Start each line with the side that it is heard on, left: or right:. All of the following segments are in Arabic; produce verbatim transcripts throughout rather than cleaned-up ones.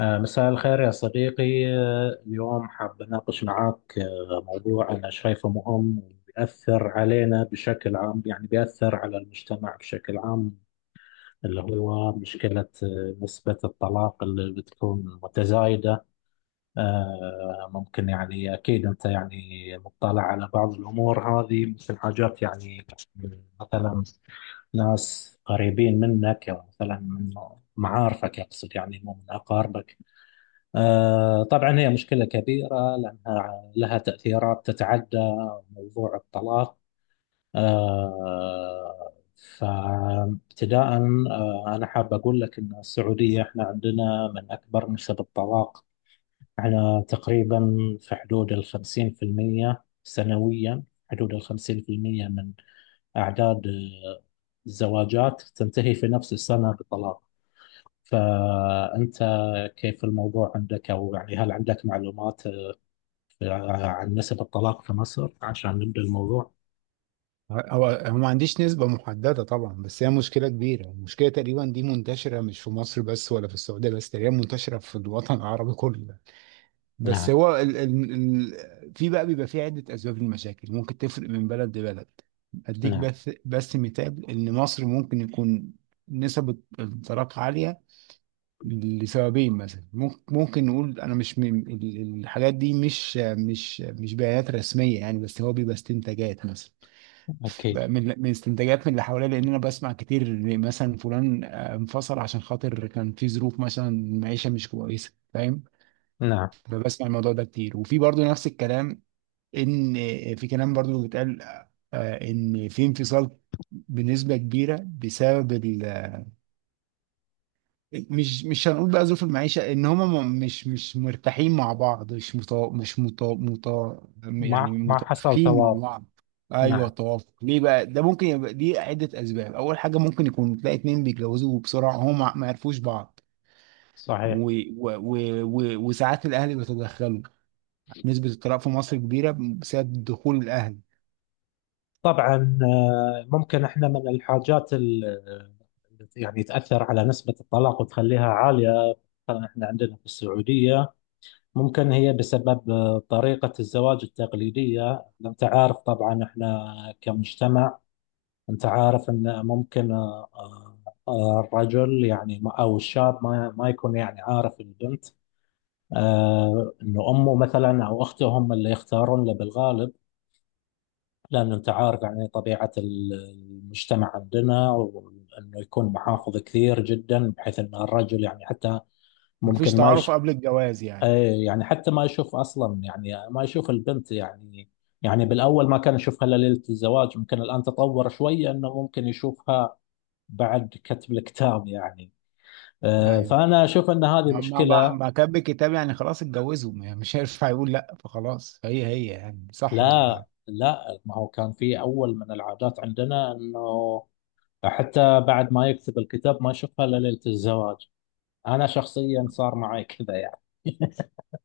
left: آه، مساء الخير يا صديقي. آه، اليوم حاب أناقش معك آه، موضوع أنا شايفه مهم وبيأثر علينا بشكل عام، يعني بيأثر على المجتمع بشكل عام، اللي هو مشكلة آه، نسبة الطلاق اللي بتكون متزايدة. آه، ممكن يعني أكيد أنت يعني مطلع على بعض الأمور هذه، مثل حاجات يعني مثلا ناس قريبين منك، أو مثلا من معارفك، أقصد يعني مو من أقاربك. آه، طبعا هي مشكلة كبيرة، لأنها لها تأثيرات تتعدى موضوع الطلاق. آه، فابتداء آه، أنا حاب أقول لك أن السعودية إحنا عندنا من أكبر نسب الطلاق. إحنا تقريبا في حدود الخمسين في المية سنويا، حدود الخمسين في المية من أعداد آه، الزواجات تنتهي في نفس السنة بطلاق. فأنت كيف الموضوع عندك، أو يعني هل عندك معلومات آه، عن نسب الطلاق في مصر عشان نبدأ الموضوع؟
right: هو هو ما عنديش نسبة محددة طبعا، بس هي مشكلة كبيرة. المشكلة تقريبا دي منتشرة مش في مصر بس ولا في السعودية بس، تقريبا منتشرة في الوطن العربي كله. بس
left: نعم.
right: هو ال ال ال في بقى بيبقى في عدة أسباب للمشاكل ممكن تفرق من بلد لبلد. أديك
left: نعم.
right: بس بس مثال إن مصر ممكن يكون نسب الطلاق عالية لسببين. مثلا ممكن ممكن نقول، أنا مش من ال- الحاجات دي مش مش مش بيانات رسمية يعني، بس هو بيبقى استنتاجات. مثلا
left: أكيد.
right: من من استنتاجات من اللي حواليا، لان انا بسمع كتير إن مثلا فلان آه، انفصل عشان خاطر كان في ظروف مثلا معيشه مش كويسه، فاهم؟
left: نعم.
right: فبسمع الموضوع ده كتير، وفي برضو نفس الكلام، ان في كلام برضو بيتقال آه، ان في انفصال بنسبه كبيره بسبب، مش مش هنقول بقى ظروف المعيشة، ان هما م- مش مش مرتاحين مع بعض، مش مطا مش مطا مطا يعني
left: مع مع حصل
right: متوافقين مع
left: توافق.
right: بعض. ايوه،
left: نعم،
right: توافق. ليه بقى ده؟ ممكن يبقى دي عدة اسباب. اول حاجة، ممكن يكون تلاقي اتنين بيتجوزوا بسرعة هما ما عرفوش بعض،
left: صحيح.
right: و... و... و... و... وساعات الاهل بيتدخلوا. نسبة الطلاق في مصر كبيرة بسبب دخول الاهل.
left: طبعا، آه، ممكن احنا من الحاجات اللي يعني تأثر على نسبة الطلاق وتخليها عالية. مثلا احنا عندنا في السعودية ممكن هي بسبب آه، طريقة الزواج التقليدية. انت عارف طبعا احنا كمجتمع، أنت عارف أن ممكن آه، آه، آه، الرجل يعني ما- أو الشاب ما ما يكون يعني عارف البنت، آه، إنه أمه مثلا أو أخته هم اللي يختارون له بالغالب. لأن أنت عارف يعني طبيعة ال- المجتمع عندنا، وإنه يكون
right: آه،
left: محافظ كثير جدا، بحيث أن الرجل يعني حتى
right: مفيش
left: ممكن ما
right: تعارف
left: يش...
right: قبل الجواز يعني.
left: إيه، يعني حتى ما يشوف أصلا، يعني آه، ما يشوف البنت يعني، يعني بالأول ما كان يشوفها إلا ليلة الزواج. ممكن الآن تطور شوية أنه ممكن يشوفها بعد كتب الكتاب يعني. آه،
right: ايوه،
left: فأنا أشوف أن هذه
right: ما ما
left: مشكلة.
right: ما كان بالكتاب يعني، خلاص اتجوزوا، يعني مش هينفع يقول لا، فخلاص هي هي يعني، صح ولا؟
left: لا، لا، ما هو كان في أول من العادات عندنا أنه حتى بعد ما يكتب الكتاب ما يشوفها إلا ليلة الزواج. أنا شخصيا صار معي كذا يعني.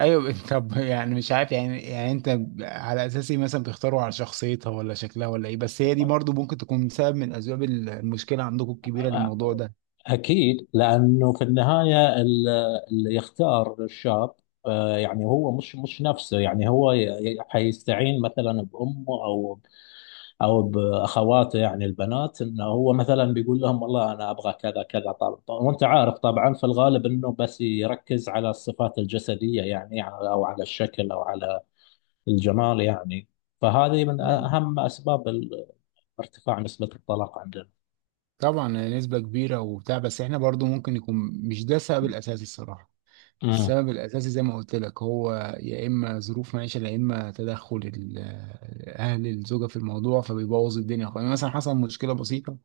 right: ايوه طب يعني مش عارف يعني يعني انت على اساس ايه مثلا بتختاروا؟ على شخصيتها ولا شكلها ولا ايه؟ بس هي دي برضو ممكن تكون سبب من اسباب المشكله عندكم الكبيره للموضوع ده.
left: أكيد، لأنه في النهاية ال- اللي يختار الشاب، آه، يعني هو مش مش نفسه، يعني هو ي- ي- حيستعين مثلا بأمه او او باخواته، يعني البنات، انه هو مثلا بيقول لهم والله انا ابغى كذا كذا. طبعا وانت عارف طبعا في الغالب انه بس يركز على الصفات الجسديه، يعني يعني او على الشكل او على الجمال يعني. فهذه من
right: ايوه،
left: اهم اسباب ال- ارتفاع نسبه الطلاق عندنا.
right: طبعا نسبه كبيره وبتاع، بس احنا برضو ممكن يكون مش ده السبب الاساسي الصراحه.
left: امم.
right: السبب الأساسي زي ما قلت لك، هو يا إما ظروف معيشة، يا إما تدخل ال- أهل الزوجة في الموضوع، فبيبوظ الدنيا خالص. يعني مثلا حصل مشكلة بسيطة،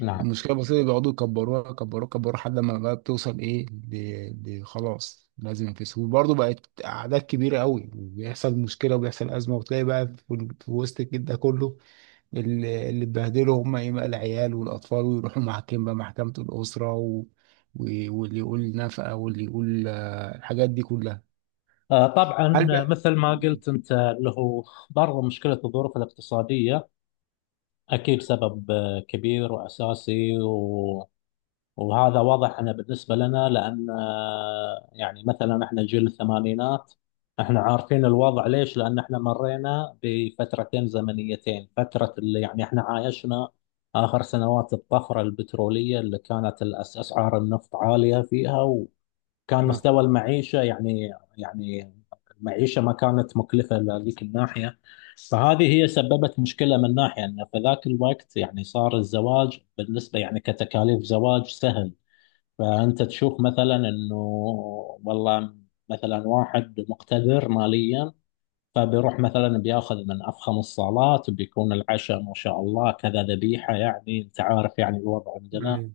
left: نعم.
right: المشكلة البسيطة دي بيقعدوا يكبروها يكبروها يكبروها لحد ما بقى بتوصل إيه؟ ل- ل- خلاص لازم ينفصل. وبرضه بقت أعداد كبيرة قوي، وبيحصل مشكلة وبيحصل أزمة، وتلاقي بقى في في وسط الجد ده كله اللي اللي اتبهدلوا هم ايه بقى؟ العيال والاطفال. ويروحوا محاكم بقى، محكمة الاسرة، و... و... واللي يقول نفقة واللي يقول آه، الحاجات دي كلها.
left: آه، طبعا
right: هل بقى؟
left: مثل ما قلت انت اللي هو برضه مشكله الظروف الاقتصاديه، اكيد سبب آه، كبير واساسي. وهذا واضح أنا بالنسبة لنا، لأن آه، يعني مثلا احنا جيل الثمانينات، احنا عارفين الوضع ليش؟ لأن احنا مرينا بفترتين زمنيتين، فترة اللي يعني احنا عايشنا آخر سنوات الطفرة البترولية اللي كانت الأس- أسعار النفط عالية فيها، وكان
right: اه
left: مستوى المعيشة يعني، يعني المعيشة ما كانت مكلفة لذيك الناحية. فهذه هي سببت مشكلة من ناحية أن في ذاك الوقت يعني صار الزواج بالنسبة يعني كتكاليف زواج سهل. فأنت تشوف مثلا إنه والله مثلا واحد مقتدر ماليا، فبيروح مثلا بياخذ من أفخم الصالات، بيكون العشاء ما شاء الله كذا ذبيحة، يعني أنت عارف يعني الوضع عندنا.
right: أيوة.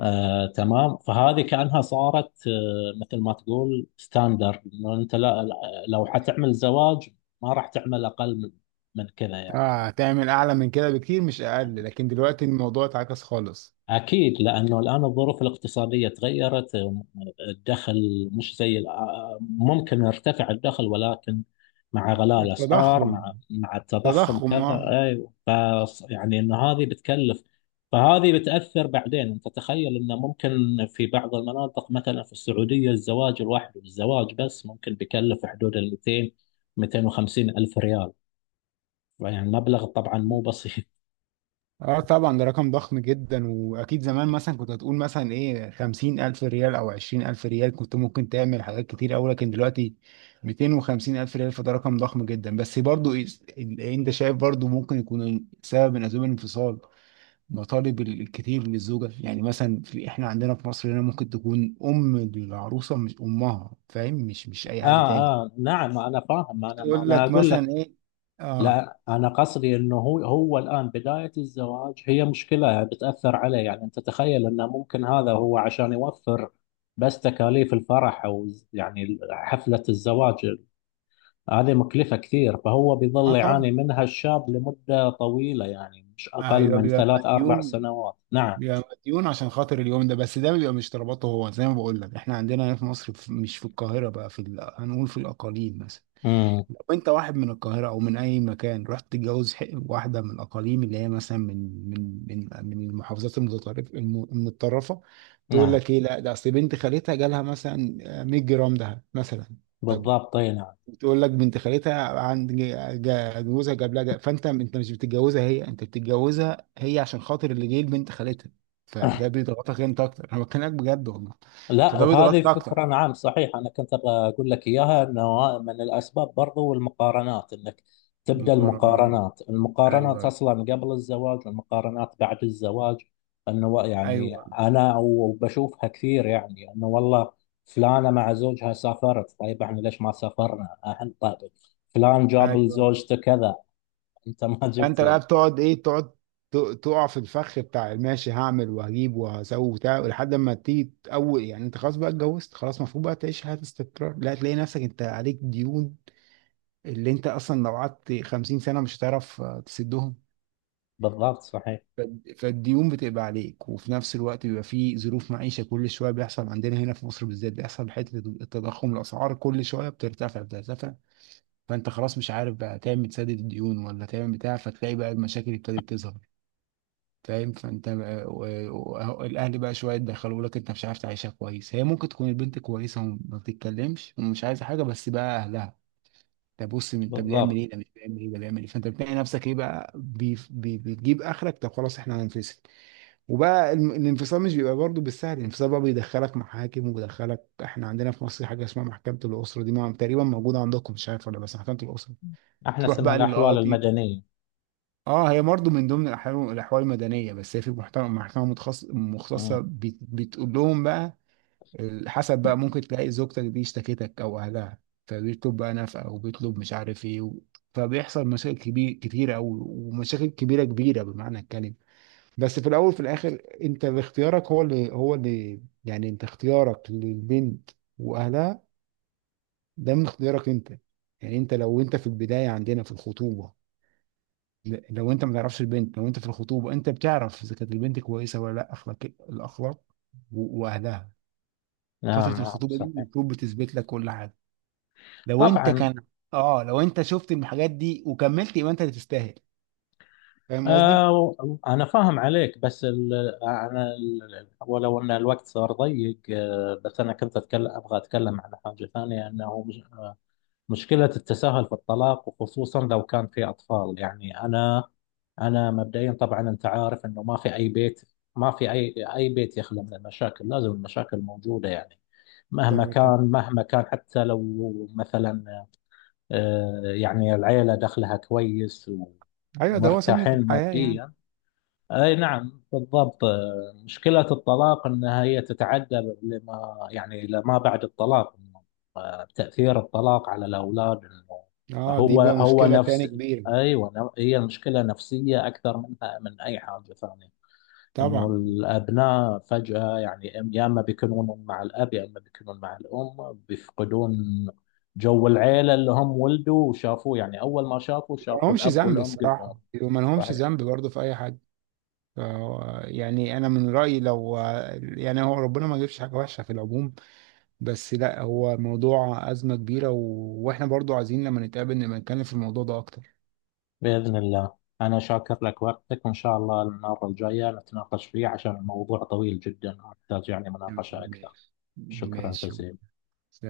left: آه تمام، فهذه كأنها صارت آه مثل ما تقول ستاندرد، إنه أنت لا لا- لو حتعمل زواج ما راح تعمل أقل من من كذا يعني.
right: اه، هتعمل اعلى من كده بكتير مش اقل، لكن دلوقتي الموضوع اتعكس خالص.
left: أكيد، لأنه الآن الظروف الاقتصادية تغيرت. الدخل مش زي الآ- ممكن يرتفع الدخل، ولكن مع غلاء الأسعار،
right: التضخم،
left: مع مع التضخم
right: تضخم،
left: كذا،
right: اه.
left: أيوة، فص- يعني إن هذه بتكلف. فهذه بتأثر. بعدين أنت تخيل إنه ممكن في بعض المناطق مثلا في السعودية، الزواج الواحد، الزواج بس، ممكن بيكلف حدود ال مئتين مئتين وخمسين ألف ريال. يعني مبلغ طبعا مو بسيط.
right: اه طبعا، ده رقم ضخم جدا. واكيد زمان مثلا كنت هتقول مثلا ايه، خمسين الف ريال او عشرين الف ريال، كنت ممكن تعمل حاجات كتير اوي. لكن دلوقتي ميتين وخمسين الف ريال، فده رقم ضخم جدا. بس برضو إيه- انت شايف برضو ممكن يكون سبب من اسباب الانفصال مطالب الكتير للزوجة. يعني مثلا في احنا عندنا في مصر هنا، ممكن تكون ام العروسة، مش امها فاهم، مش مش اي
left: آه.
right: حد تاني،
left: آه نعم، أنا فاهم. أنا ما
right: بتقول
left: أنا
right: لك
left: أقول،
right: مثلا ايه. اه.
left: لا، أنا قصدي أنه هو هو الآن بداية الزواج هي مشكلة بتأثر عليه. يعني أنت تخيل أنه ممكن هذا هو عشان يوفر بس تكاليف الفرح أو ز- يعني حفلة الزواج، هذه مكلفة كثير، فهو
right: اه
left: بيظل يعاني
right: طبعا،
left: منها الشاب لمدة طويلة، يعني مش أقل
right: ايوه،
left: من
right: بيبقى
left: ثلاث أربع
right: مديون.
left: سنوات. نعم.
right: بيبقى مديون عشان خاطر اليوم ده بس. ده بيبقى مش طلباته هو، زي ما بقول لك. احنا عندنا هنا في مصر، في مش في القاهرة بقى، في ال- هنقول في الأقاليم مثلا.
left: امم.
right: لو انت واحد من القاهرة او من اي مكان، رحت تتجوز ح- واحدة من الأقاليم، اللي هي مثلا من من من من المحافظات المتطرفة، الم- المتطرفة، تقول
left: نعم.
right: لك ايه؟ لا ده اصل بنت خالتها جالها مثلا 100 جرام دهب مثلا. طب.
left: بالضبط أي نعم.
right: بتقول لك بنت خالتها عند جا- جا- جوزها جاب لها جا- فانت انت مش بتتجوزها هي، انت بتتجوزها هي عشان خاطر اللي جاي لبنت خالتها، فده بيضغطك انت اكتر. انا بكلمك بجد والله،
left: لا،
right: فده
left: وهذه
right: بيضغطك اكتر.
left: فكرة، نعم صحيح، أنا كنت أبغى أقول لك إياها، أنه من الأسباب برضو المقارنات، أنك تبدأ
right: مقارنة،
left: المقارنات، المقارنات
right: ايوه،
left: أصلا قبل الزواج، المقارنات بعد الزواج، أنه و- يعني
right: ايوه،
left: أنا وبشوفها كثير، يعني أنه والله فلانة مع زوجها سافرت، طيب إحنا ليش ما سافرنا أحنا؟ طيب فلان جاب
right: ايوه.
left: لزوجته كذا، أنت ما جبت
right: فانت بقى
left: لي.
right: بتقعد ايه؟ تقعد ت- تقع في الفخ بتاع ماشي هعمل وهجيب وهسوي وبتاع، لحد ما تيجي اول، يعني انت خلاص بقى اتجوزت، خلاص المفروض بقى تعيش حياة استقرار. لا، تلاقي نفسك انت عليك ديون اللي انت اصلا لو قعدت خمسين سنة سنه مش هتعرف آه، تسدهم.
left: بالضبط صحيح.
right: فالد- فالديون بتبقى عليك، وفي نفس الوقت بيبقى في ظروف معيشه كل شويه بيحصل. عندنا هنا في مصر بالذات بيحصل حته التضخم، الاسعار كل شويه بترتفع بترتفع، فانت خلاص مش عارف بقى تعمل تسدد الديون ولا تعمل بتاع، فتلاقي بقى المشاكل ابتدت تظهر، فاهم؟ فانت بقى، و- و- أهو الاهل بقى شويه يدخلوا لك، انت مش عارف تعيشها كويس. هي ممكن تكون البنت كويسه وما بتتكلمش ومش عايزه حاجه، بس بقى اهلها ده بص، من- طب بيعمل
left: بالضبط.
right: ايه ده، مش بيعمل ايه ده، بيعمل ايه؟ فانت بتلاقي نفسك ايه بقى؟ بي بي بتجيب اخرك، طب خلاص احنا هننفصل. وبقى الم- الانفصال مش بيبقى برضه بالسهل. الانفصال بقى بيدخلك محاكم وبيدخلك، احنا عندنا في مصر حاجه اسمها محكمه الاسره دي، ما- تقريبا موجوده عندكم مش عارف ولا؟ بس محكمه الاسره
left: إحنا
right: تروح
left: اسمها
right: بقى
left: الأحوال
right: للقاضي.
left: المدنية.
right: اه هي برضه من ضمن الاحوال، الاحوال المدنيه، بس هي في محكمه محكمه متخصص-
left: أمم،
right: مختصه، بت- بتقول لهم بقى ال- حسب بقى، ممكن تلاقي زوجتك دي اشتكتك او اهلها، فبيطلب بقى نفقه، او بيطلب مش عارف ايه و... فبيحصل مشاكل كبير كتيره قوي، ومشاكل كبيره كبيره بمعنى الكلمه. بس في الاول وفي الاخر، انت باختيارك. هو اللي هو اللي يعني انت اختيارك للبنت واهلها، ده من اختيارك انت. يعني انت لو انت في البدايه، عندنا في الخطوبه، ل- لو انت ما تعرفش البنت، لو انت في الخطوبه انت بتعرف اذا كانت البنت كويسه ولا لا، اخلاق، الاخلاق، و- واهلها.
left: نعم،
right: فتره
left: نعم
right: الخطوبه دي
left: صحيح،
right: المفروض بتثبت لك كل حاجه. لو انت
left: طبعا.
right: كان اه لو انت شفت الحاجات دي وكملت، يبقى انت اللي تستاهل. فاهم قصدي؟
left: آه أنا فاهم عليك، بس ال، أنا ال، ولو أن الوقت صار ضيق آه، بس أنا كنت أتكلم، أبغى أتكلم عن حاجة ثانية، أنه مش آه مشكلة التساهل في الطلاق، وخصوصا لو كان في أطفال. يعني أنا أنا مبدئيا طبعا، أنت عارف أنه ما في أي بيت، ما في أي أي بيت يخلى من المشاكل، لازم المشاكل موجودة يعني، مهما
right: تمام
left: كان،
right: تمام.
left: مهما كان، حتى لو مثلا آه يعني العيلة دخلها كويس و
right: ايوه ده هو سنة
left: مرتاحين
right: الحياة يعني.
left: ماديا. اي نعم بالضبط. مشكلة الطلاق انها هي تتعدى، لما يعني لما بعد الطلاق، آه، تأثير الطلاق على الاولاد إنه
right: اه دي
left: هو
right: بقى
left: هو
right: مشكلة
left: نفس
right: تاني كبيرة.
left: ايوه، نف- هي مشكلة نفسية اكثر منها من اي حاجة ثانية، انه
right: طبعا،
left: الابناء فجأة يعني إم- يا اما بيكونون مع الاب، يا اما بيكونون مع الام، بيفقدون جو العيلة اللي هم ولدوا وشافوه، يعني اول ما شافوا
right: ما
left: شافوا
right: لهمش
left: الاب
right: ذنب
left: والام قدامهم.
right: الصراحة، وما لهمش
left: صحيح.
right: ذنب برضه في اي حاجة. ف- يعني انا من رأيي، لو يعني هو ربنا ما يجيبش حاجة وحشة في العموم، بس لا، هو موضوع أزمة كبيرة و... واحنا برضه عايزين لما نتقابل نبقى نتكلم في الموضوع ده اكتر.
left: بإذن الله، أنا شاكر لك وقتك، وإن شاء الله المرة الجاية نتناقش فيه، عشان الموضوع طويل جدا ومحتاج يعني مناقشة أكثر.
right: ماشي،
left: شكرا
right: ماشي.
left: جزيلا.